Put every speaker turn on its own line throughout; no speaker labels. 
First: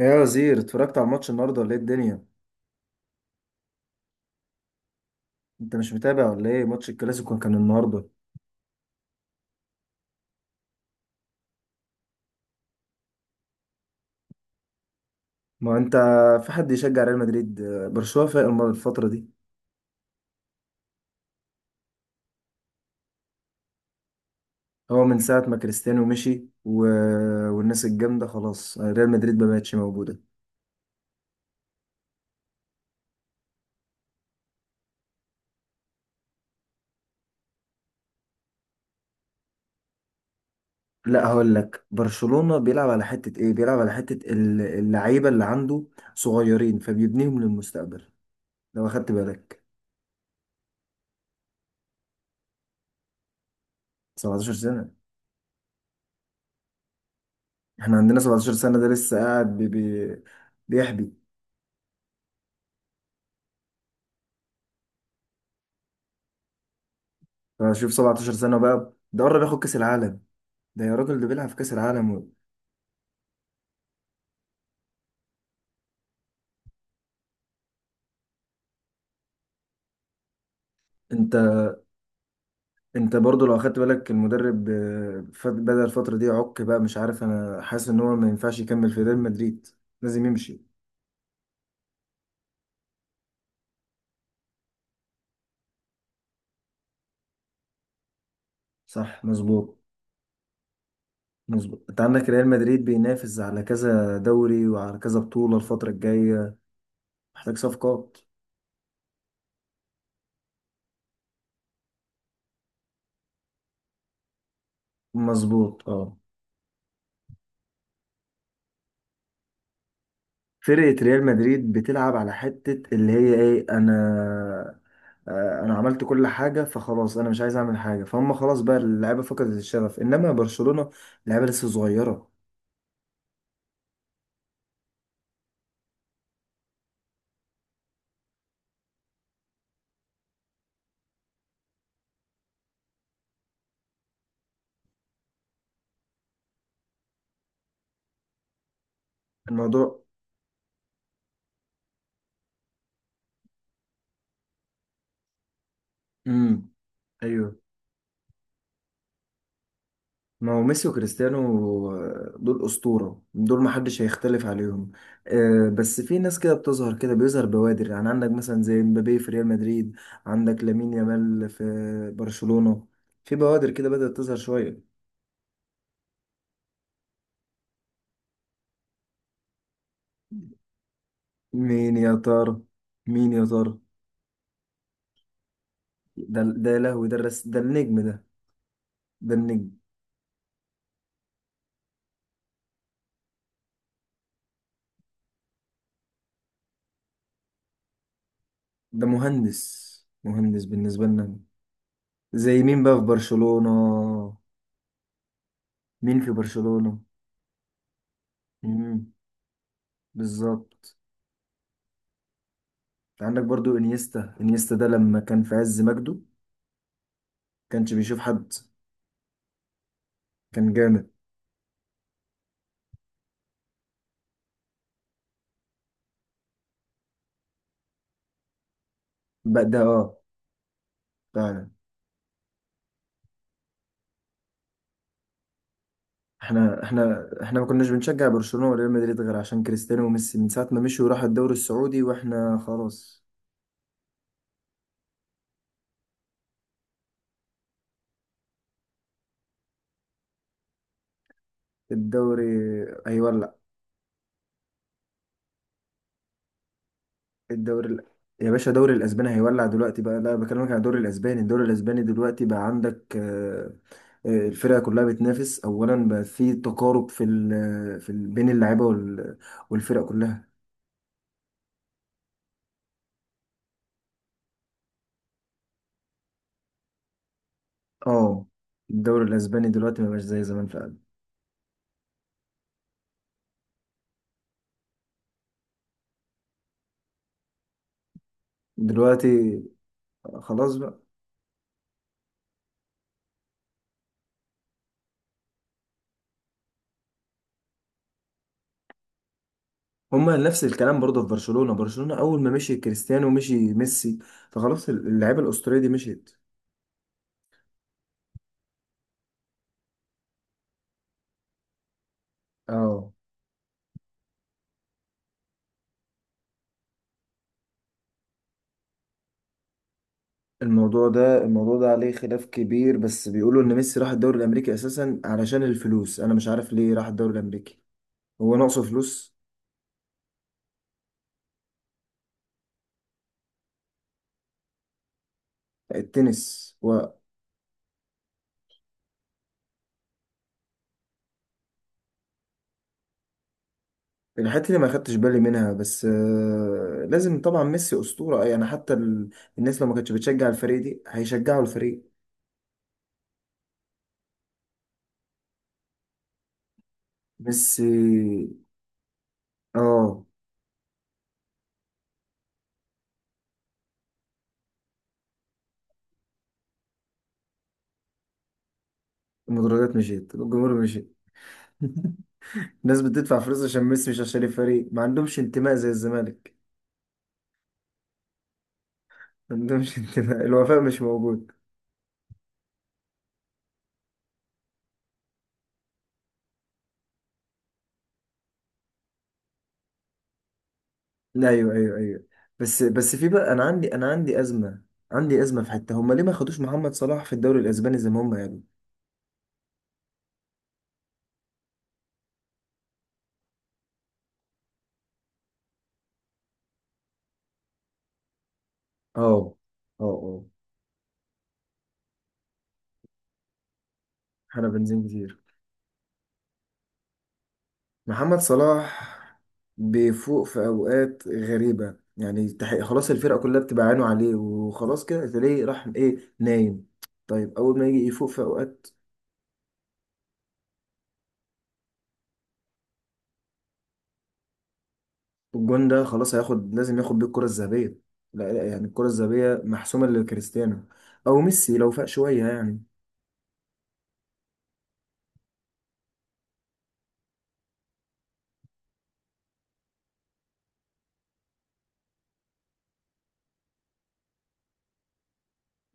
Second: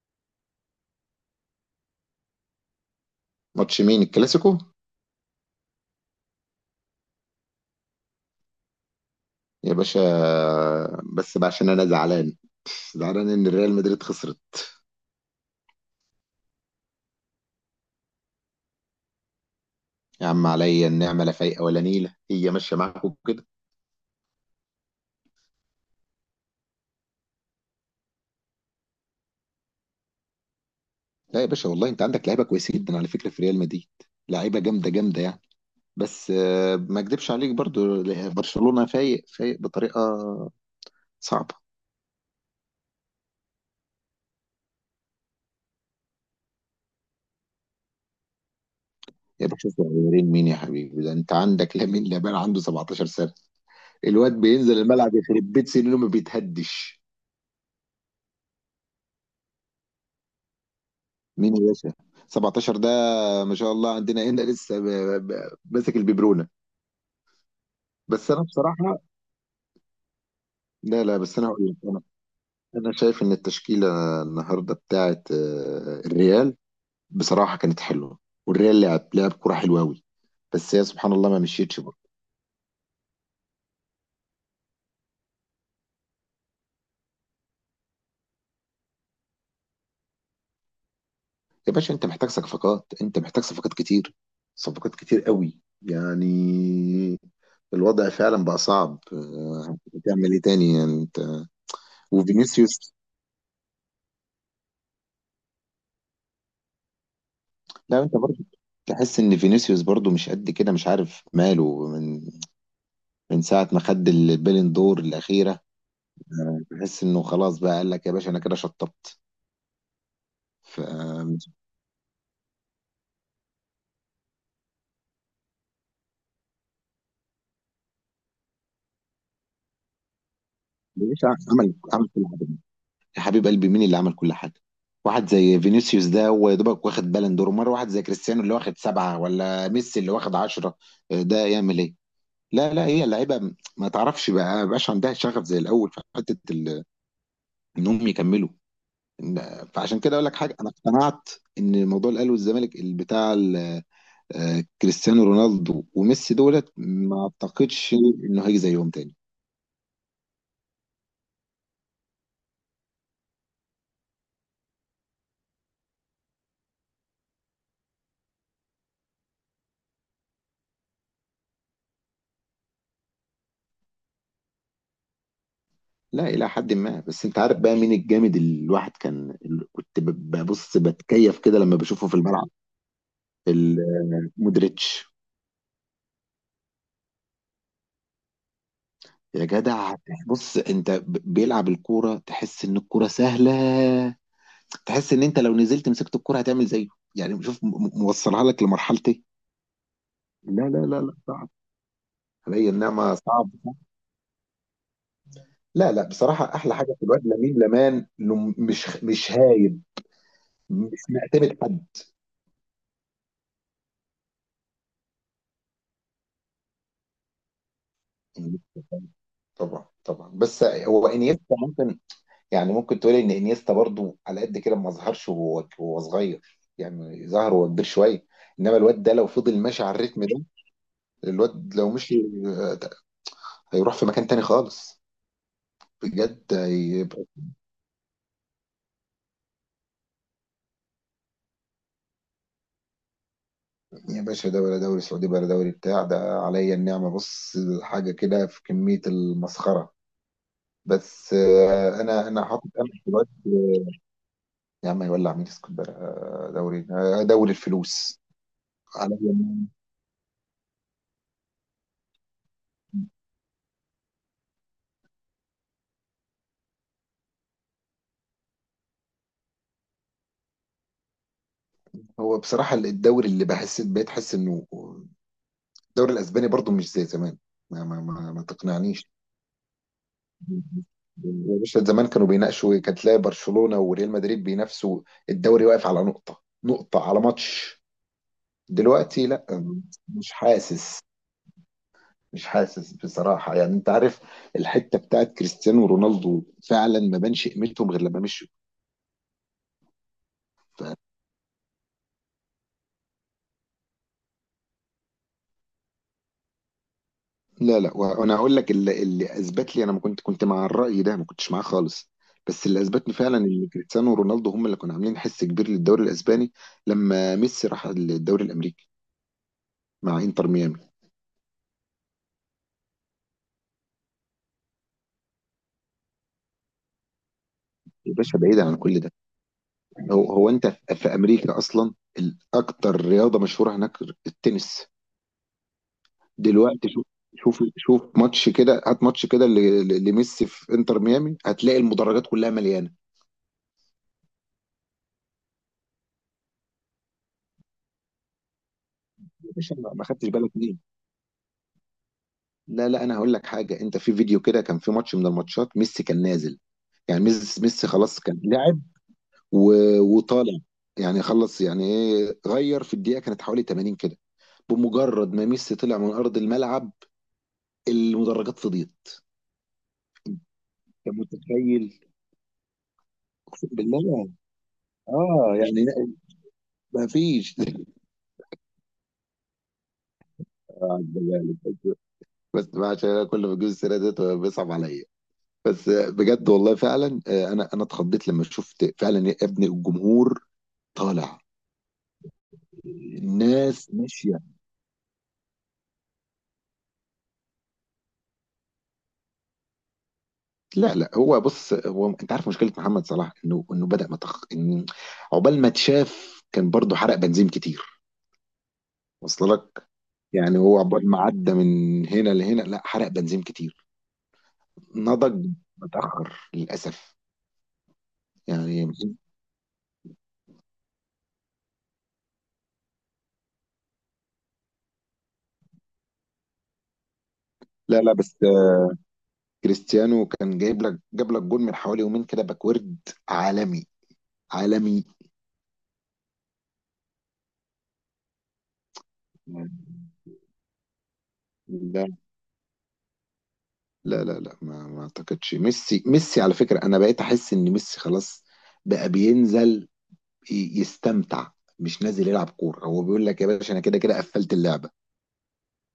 ايه يا وزير، اتفرجت على الماتش النهارده ولا ايه الدنيا؟
ماتش مين؟ الكلاسيكو؟
انت مش متابع ولا ايه؟ ماتش الكلاسيكو كان النهارده.
يا باشا، بس بقى عشان انا زعلان، زعلان ان الريال مدريد خسرت.
ما انت، في حد يشجع ريال مدريد؟ برشلونة فايق الفترة دي.
يا عم عليا النعمه لا فايقه ولا نيله، هي ماشيه معاكم كده.
هو من ساعة ما كريستيانو مشي والناس الجامدة، خلاص ريال مدريد ما بقتش موجودة.
لا يا باشا والله انت عندك لعيبه كويسه جدا على فكره في ريال مدريد، لعيبه جامده يعني. بس ما اكدبش عليك برضو، برشلونه فايق بطريقه
لا، هقول
صعبه.
لك برشلونة بيلعب على حتة ايه، بيلعب على حتة اللعيبة اللي عنده صغيرين فبيبنيهم للمستقبل. لو اخدت
يا
بالك
باشا صغيرين مين يا حبيبي؟ ده انت عندك لامين يامال عنده 17 سنه، الواد
17
بينزل
سنة.
الملعب يخرب بيت سنينه ما بيتهدش.
احنا عندنا 17 سنة ده لسه قاعد بيحبي.
مين يا باشا؟ 17 ده؟ ما شاء الله عندنا هنا لسه ماسك الببرونه.
فشوف
بس
17
انا
سنة بقى،
بصراحه،
ده قرب ياخد كأس العالم. ده يا
لا لا
راجل ده
بس انا
بيلعب في
هقول
كأس
لك، انا
العالم.
انا شايف ان التشكيله النهارده بتاعت الريال بصراحه كانت حلوه، والريال لعب كوره حلوه قوي، بس هي سبحان الله
انت
ما مشيتش برضه.
انت برضو لو اخدت بالك المدرب، بدأ الفترة دي عك بقى، مش عارف، انا حاسس ان هو ما ينفعش يكمل في ريال مدريد، لازم يمشي.
يا باشا انت محتاج صفقات، انت محتاج صفقات كتير، صفقات كتير قوي يعني. الوضع فعلا بقى صعب،
صح، مظبوط.
هتعمل ايه تاني يعني انت؟
مظبوط، انت عندك ريال مدريد
وفينيسيوس،
بينافس على كذا دوري وعلى كذا بطولة الفترة الجاية، محتاج
لا انت
صفقات.
برضه تحس ان فينيسيوس برضه مش قد كده، مش عارف ماله، من ساعه ما خد البالين دور الاخيره
مظبوط، اه.
تحس انه خلاص بقى، قال لك يا باشا انا كده شطبت. ف
فرقة ريال مدريد بتلعب على حتة اللي هي ايه، انا انا عملت كل حاجة، فخلاص انا مش عايز اعمل حاجة، فهم خلاص بقى اللعيبة فقدت الشغف. انما برشلونة
مش عارف،
اللعيبة لسه
عمل كل
صغيرة.
حاجه. يا حبيب قلبي مين اللي عمل كل حاجه؟ واحد زي فينيسيوس ده هو يا دوبك واخد بالون دور مره، واحد زي كريستيانو اللي واخد سبعه ولا ميسي اللي واخد عشرة، ده يعمل ايه؟ لا لا هي اللعيبه ما تعرفش بقى، ما بقاش عندها شغف زي الاول في حته انهم يكملوا. فعشان
الموضوع.
كده اقول لك حاجه، انا اقتنعت ان موضوع الاهلي والزمالك اللي بتاع كريستيانو رونالدو وميسي
امم
دولت ما
ايوه.
اعتقدش انه هيجي زيهم تاني.
ما هو ميسي وكريستيانو، دول أسطورة، دول محدش هيختلف عليهم. بس في ناس كده بتظهر، كده بيظهر بوادر، يعني عندك مثلا زي مبابي في ريال مدريد، عندك لامين يامال في برشلونة. في بوادر كده بدأت تظهر شوية.
لا الى حد ما، بس انت عارف بقى مين الجامد اللي الواحد كان، اللي كنت ببص بتكيف كده لما
مين
بشوفه
يا
في الملعب؟
ترى؟ مين يا ترى؟
ال- مودريتش.
ده يا لهوي، ده الرس، ده النجم ده، ده
يا
النجم.
جدع بص انت بيلعب الكوره تحس ان الكوره سهله، تحس ان انت لو نزلت مسكت الكوره هتعمل زيه، يعني شوف موصلها لك لمرحله
ده
ايه.
مهندس،
لا
مهندس
لا لا
بالنسبة
لا
لنا.
صعب،
زي
علي
مين بقى في
النعمة صعب.
برشلونة؟
لا لا
مين في
بصراحة أحلى حاجة
برشلونة؟
في الواد لامين لمان إنه مش
مم.
مش هايب،
بالظبط.
مش معتمد حد.
انت عندك برضو انيستا، انيستا ده لما كان في عز مجده كانش بيشوف حد،
طبعا طبعا، بس
كان
هو
جامد.
انيستا ممكن، يعني ممكن تقولي ان انيستا برضو على قد كده ما ظهرش وهو وهو صغير، يعني ظهر وهو كبير شويه، انما الواد ده لو فضل
بقى ده،
ماشي على
اه،
الريتم ده،
فعلا.
الواد لو مشي، آه، هيروح في مكان تاني خالص، بجد
احنا
هيبقى.
احنا احنا ما كناش بنشجع برشلونة وريال مدريد غير عشان كريستيانو وميسي. من ساعة ما مشوا وراحوا الدوري السعودي، واحنا خلاص.
يا باشا ده ولا دوري سعودي ولا دوري بتاع ده، عليا النعمه بص حاجه كده في كميه المسخره. بس انا
الدوري
انا حاطط امل في الوقت.
هيولع.
يا عم هيولع مين؟ اسكندريه؟ دوري، دوري
الدوري
الفلوس
يا باشا، الدوري
على
الاسباني هيولع
اليمين.
دلوقتي بقى. لا، بكلمك عن الدوري الاسباني. الدوري الاسباني دلوقتي بقى عندك، الفرقه كلها بتنافس اولا بقى. في تقارب في بين اللعيبه والفرق كلها.
هو بصراحه الدوري اللي بحس، بقيت احس انه الدوري الاسباني برضو مش زي زمان. ما
اه،
تقنعنيش.
الدوري الاسباني دلوقتي ما بقاش زي زمان فعلا.
يا باشا زمان كانوا بيناقشوا، كانت تلاقي برشلونه وريال مدريد بينافسوا، الدوري واقف على نقطه، نقطه على ماتش، دلوقتي لا،
دلوقتي
مش
خلاص بقى.
حاسس، مش حاسس بصراحة، يعني انت عارف الحتة بتاعت كريستيانو رونالدو فعلا ما بانش قيمتهم غير لما مشوا.
هما نفس
ف...
الكلام برضه في برشلونه، برشلونه اول ما مشي كريستيانو مشي ميسي، فخلاص اللعيبه الاسطوريه دي مشيت.
لا لا وانا هقول لك اللي، اللي اثبت لي، انا ما كنت مع الرأي ده، ما كنتش معاه خالص، بس اللي
اه.
اثبتني فعلا ان كريستيانو رونالدو هم اللي كانوا عاملين حس كبير للدوري الاسباني لما ميسي راح الدوري الامريكي مع انتر ميامي.
الموضوع ده عليه خلاف كبير، بس بيقولوا ان ميسي راح الدوري الامريكي اساسا علشان الفلوس. انا مش عارف ليه راح الدوري الامريكي.
يا باشا
هو
بعيد عن
ناقصه
كل ده،
فلوس؟
هو انت في امريكا اصلا الاكتر رياضة مشهورة هناك التنس.
التنس.
دلوقتي شوف، شوف ماتش كده، هات ماتش كده لميسي في انتر ميامي هتلاقي المدرجات كلها مليانه.
والحته اللي ما خدتش بالي منها، بس لازم طبعا ميسي اسطوره يعني. حتى
يا باشا
الناس لو
ما
ما
ما
كانتش
خدتش
بتشجع
بالك ليه؟
الفريق دي هيشجعوا الفريق.
لا لا انا هقول لك حاجه، انت في فيديو كده كان في ماتش من الماتشات، ميسي كان نازل، يعني ميسي
ميسي.
خلاص كان لاعب
اه.
وطالع، يعني خلص، يعني ايه غير في الدقيقه كانت حوالي 80 كده، بمجرد ما ميسي طلع من ارض الملعب المدرجات فضيت،
المدرجات مشيت، الجمهور
انت
مشيت.
متخيل؟
الناس بتدفع فلوس
اقسم
عشان ميسي، مش
بالله.
عشان الفريق. ما عندهمش
اه
انتماء
يعني
زي الزمالك.
ما فيش.
ما عندهمش انتماء، الوفاء مش موجود.
بس عشان انا كل ما اجيب السيره ديت بيصعب عليا، بس بجد والله فعلا، انا اتخضيت لما شفت فعلا يا ابني الجمهور طالع،
لا، ايوه، ايوه، ايوه. بس في بقى، انا عندي
الناس
انا
ماشيه.
عندي ازمه، عندي ازمه في حته. هم ليه ما خدوش محمد صلاح في الدوري الاسباني زي ما هم يعني؟
لا لا هو بص، هو انت عارف مشكله محمد صلاح انه بدا متخ، عقبال ما اتشاف كان برضه حرق بنزين كتير،
اه،
وصل لك؟
اه، اه.
يعني هو عقبال ما عدى من هنا لهنا لا، حرق بنزين كتير،
احنا بنزين كتير.
نضج متاخر للاسف
محمد صلاح
يعني.
بيفوق في اوقات غريبه يعني، خلاص الفرقه كلها بتبقى عينه عليه وخلاص، كده تلاقيه راح ايه، نايم. طيب اول ما
لا
يجي
لا
يفوق
بس
في اوقات،
كريستيانو كان جايب لك، جاب لك جول من حوالي يومين كده، باكورد عالمي، عالمي.
الجون ده خلاص هياخد، لازم ياخد بيه الكره الذهبيه. لا، لا، يعني الكره الذهبيه محسومه لكريستيانو او ميسي لو فاق
ده
شويه يعني.
لا لا لا ما ما اعتقدش، ميسي، ميسي على فكرة انا بقيت احس ان ميسي خلاص بقى بينزل يستمتع، مش نازل يلعب كورة، هو بيقول لك يا باشا انا كده كده قفلت اللعبة.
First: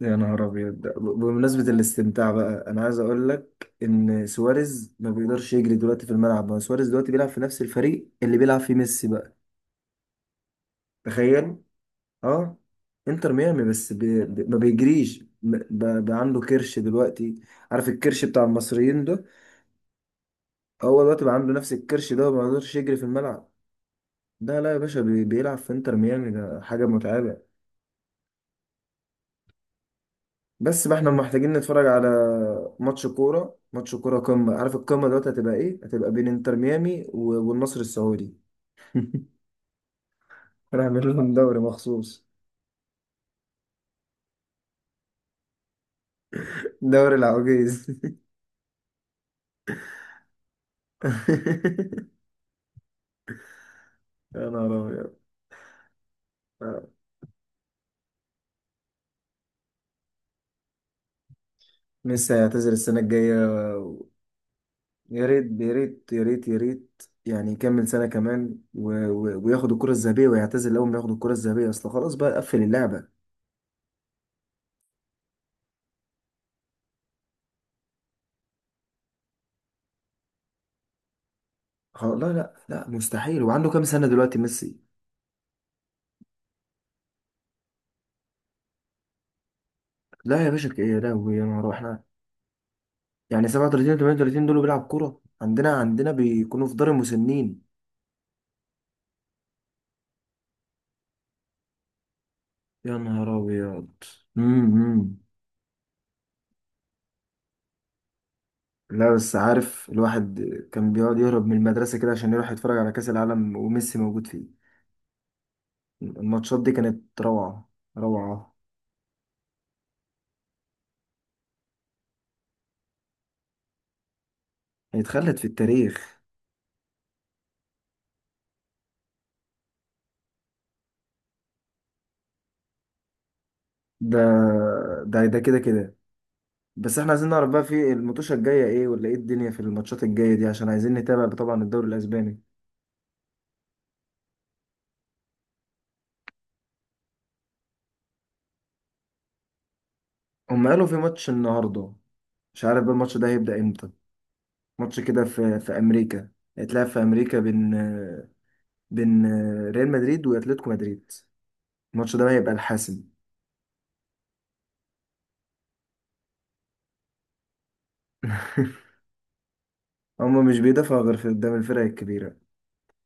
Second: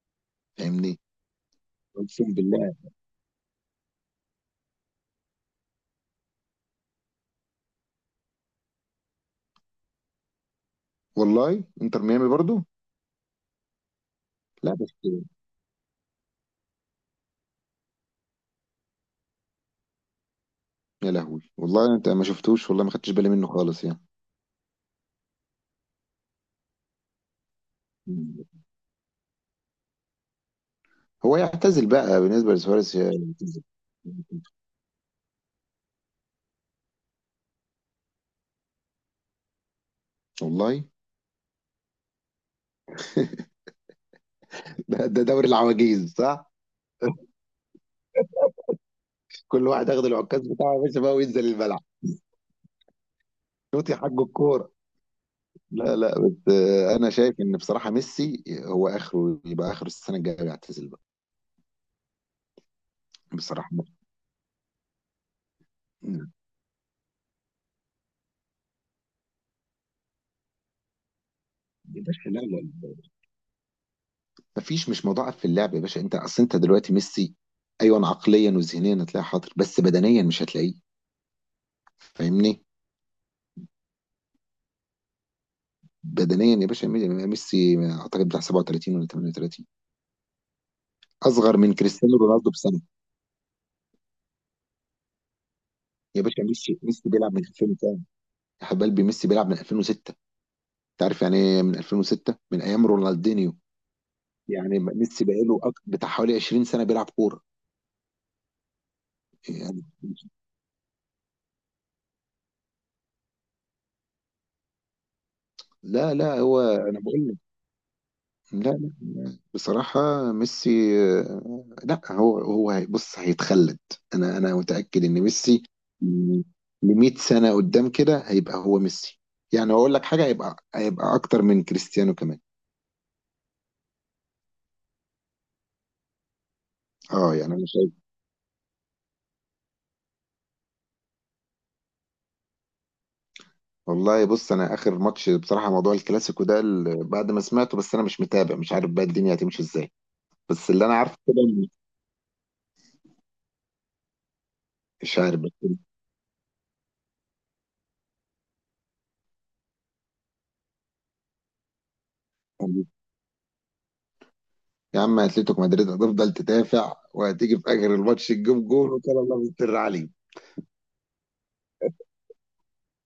يا نهار أبيض.
فاهمني؟
بمناسبة الاستمتاع
اقسم
بقى،
بالله.
أنا عايز أقول لك إن سواريز ما بيقدرش يجري دلوقتي في الملعب، ما هو سواريز دلوقتي بيلعب في نفس الفريق اللي بيلعب فيه ميسي بقى. تخيل.
والله انتر ميامي
أه،
برضو.
إنتر ميامي بس ما
لا بس،
بيجريش، بقى عنده كرش دلوقتي. عارف الكرش بتاع المصريين ده، هو
يا
دلوقتي بقى
لهوي
عنده نفس
والله انت
الكرش
ما
ده وما
شفتوش،
بيقدرش
والله ما
يجري في
خدتش بالي منه
الملعب.
خالص يعني.
لا، لا يا باشا، بيلعب في إنتر ميامي، ده حاجة متعبة. بس بقى احنا
هو
محتاجين نتفرج
يعتزل
على
بقى بالنسبة لسواريز،
ماتش كورة.
يعتزل.
ماتش كورة قمة. عارف القمة دلوقتي هتبقى ايه؟ هتبقى بين انتر ميامي والنصر السعودي.
والله.
هنعمل لهم دوري مخصوص.
ده، ده دوري العواجيز صح؟
دوري العواجيز.
كل واحد ياخد العكاز بتاعه يا باشا بقى وينزل الملعب، شوط يا حاج
يا
الكوره.
نهار أبيض.
لا لا بس انا شايف ان بصراحه ميسي هو اخره يبقى اخر السنه الجايه يعتزل بقى
ميسي هيعتزل السنة الجاية؟
بصراحه.
يا ريت، يا ريت، يا
مم.
ريت، يا ريت، يعني يكمل سنة كمان وياخد الكرة الذهبية، ويعتزل أول ما ياخد الكرة الذهبية، أصل
يا
خلاص
باشا
بقى
لا لا
قفل
لا،
اللعبة.
مفيش، مش مضاعف في اللعب يا باشا، انت اصل انت دلوقتي ميسي، ايوه عقليا وذهنيا هتلاقيه حاضر بس بدنيا مش هتلاقيه.
خلاص، لا، لا،
فاهمني؟
لا، مستحيل. وعنده كام سنة دلوقتي ميسي؟
بدنيا يا باشا، ميسي اعتقد بتاع 37 ولا 38،
لا يا باشا، يا لهوي، يا
اصغر
نهار أبيض.
من
احنا
كريستيانو رونالدو بسنه.
يعني 37 و 38 دول بيلعب كورة؟ عندنا، عندنا
يا باشا
بيكونوا في
ميسي
دار
ميسي بيلعب من
المسنين.
2000، حب قلبي ميسي بيلعب من 2006، انت عارف يعني ايه من 2006، من ايام
يا نهار
رونالدينيو،
أبيض.
يعني
امم
ميسي بقاله بتاع حوالي 20 سنه بيلعب كوره
لا بس
يعني.
عارف الواحد كان بيقعد يهرب من المدرسة كده عشان يروح يتفرج على كأس العالم وميسي موجود فيه.
لا لا
الماتشات
هو
دي
انا
كانت
بقول لك،
روعة، روعة.
لا لا بصراحه ميسي، لا هو هو بص هيتخلد، انا متاكد ان
هيتخلد في
ميسي
التاريخ.
ل 100 سنه قدام كده هيبقى هو ميسي، يعني اقول لك حاجه هيبقى، هيبقى اكتر من كريستيانو كمان.
ده ده كده كده. بس احنا عايزين
اه
نعرف
يعني
بقى
انا
في الماتشة الجاية ايه، ولا ايه الدنيا في الماتشات الجاية دي، عشان عايزين نتابع طبعا الدوري الأسباني.
والله بص، انا اخر ماتش بصراحه موضوع الكلاسيكو ده بعد ما سمعته، بس انا مش متابع مش عارف بقى الدنيا هتمشي ازاي،
هم
بس اللي
قالوا
انا
في
عارفه
ماتش
كده
النهاردة، مش عارف بقى الماتش ده هيبدأ امتى. ماتش
مش
كده
عارف بس.
في امريكا. هيتلعب في امريكا بين ريال مدريد واتلتيكو مدريد. الماتش ده هيبقى الحاسم.
يا عم اتلتيكو مدريد هتفضل تدافع وهتيجي في اخر الماتش تجيب جول وكان الله مستر عليه.
هما مش بيدافعوا غير في قدام الفرق الكبيرة.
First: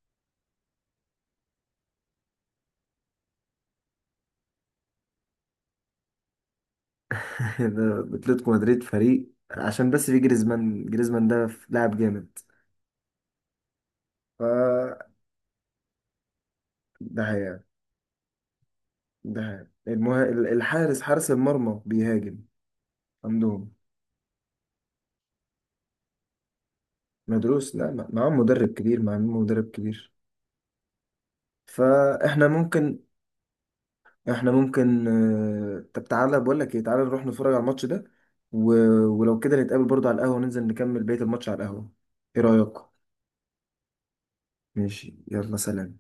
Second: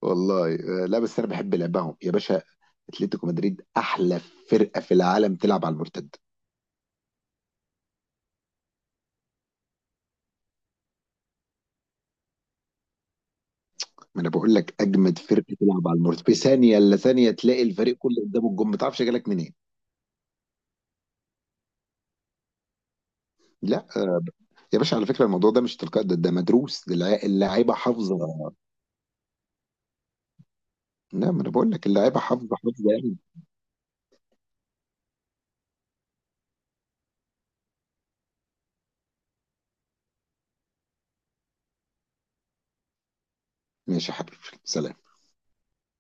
والله لا بس انا بحب لعبهم يا باشا، اتلتيكو مدريد احلى فرقه في العالم تلعب على المرتد.
ده اتلتيكو مدريد فريق عشان بس في جريزمان، جريزمان ده لاعب جامد.
ما انا بقول لك
ف،
اجمد فرقه تلعب على المرتد، في ثانيه الا
ده
ثانيه تلاقي
حقيقة،
الفريق كله قدام الجون ما تعرفش جالك
ده
منين.
حقيقة الحارس، حارس المرمى بيهاجم عندهم.
لا يا باشا على فكرة الموضوع ده مش تلقائي، ده, ده مدروس، ده اللاعيبه
مدروس، لا،
حافظة.
معاهم مدرب كبير، معاهم مدرب كبير.
لا ما انا بقول لك اللاعيبه
فاحنا
حافظة
ممكن،
يعني.
احنا ممكن، طب تعالى بقول لك ايه، تعالى نروح نتفرج على الماتش ده و... ولو كده نتقابل برضه على القهوة، ننزل نكمل بقية الماتش على القهوة. ايه رأيك؟
ماشي يا حبيبي، سلام.
ماشي، يلا، سلام.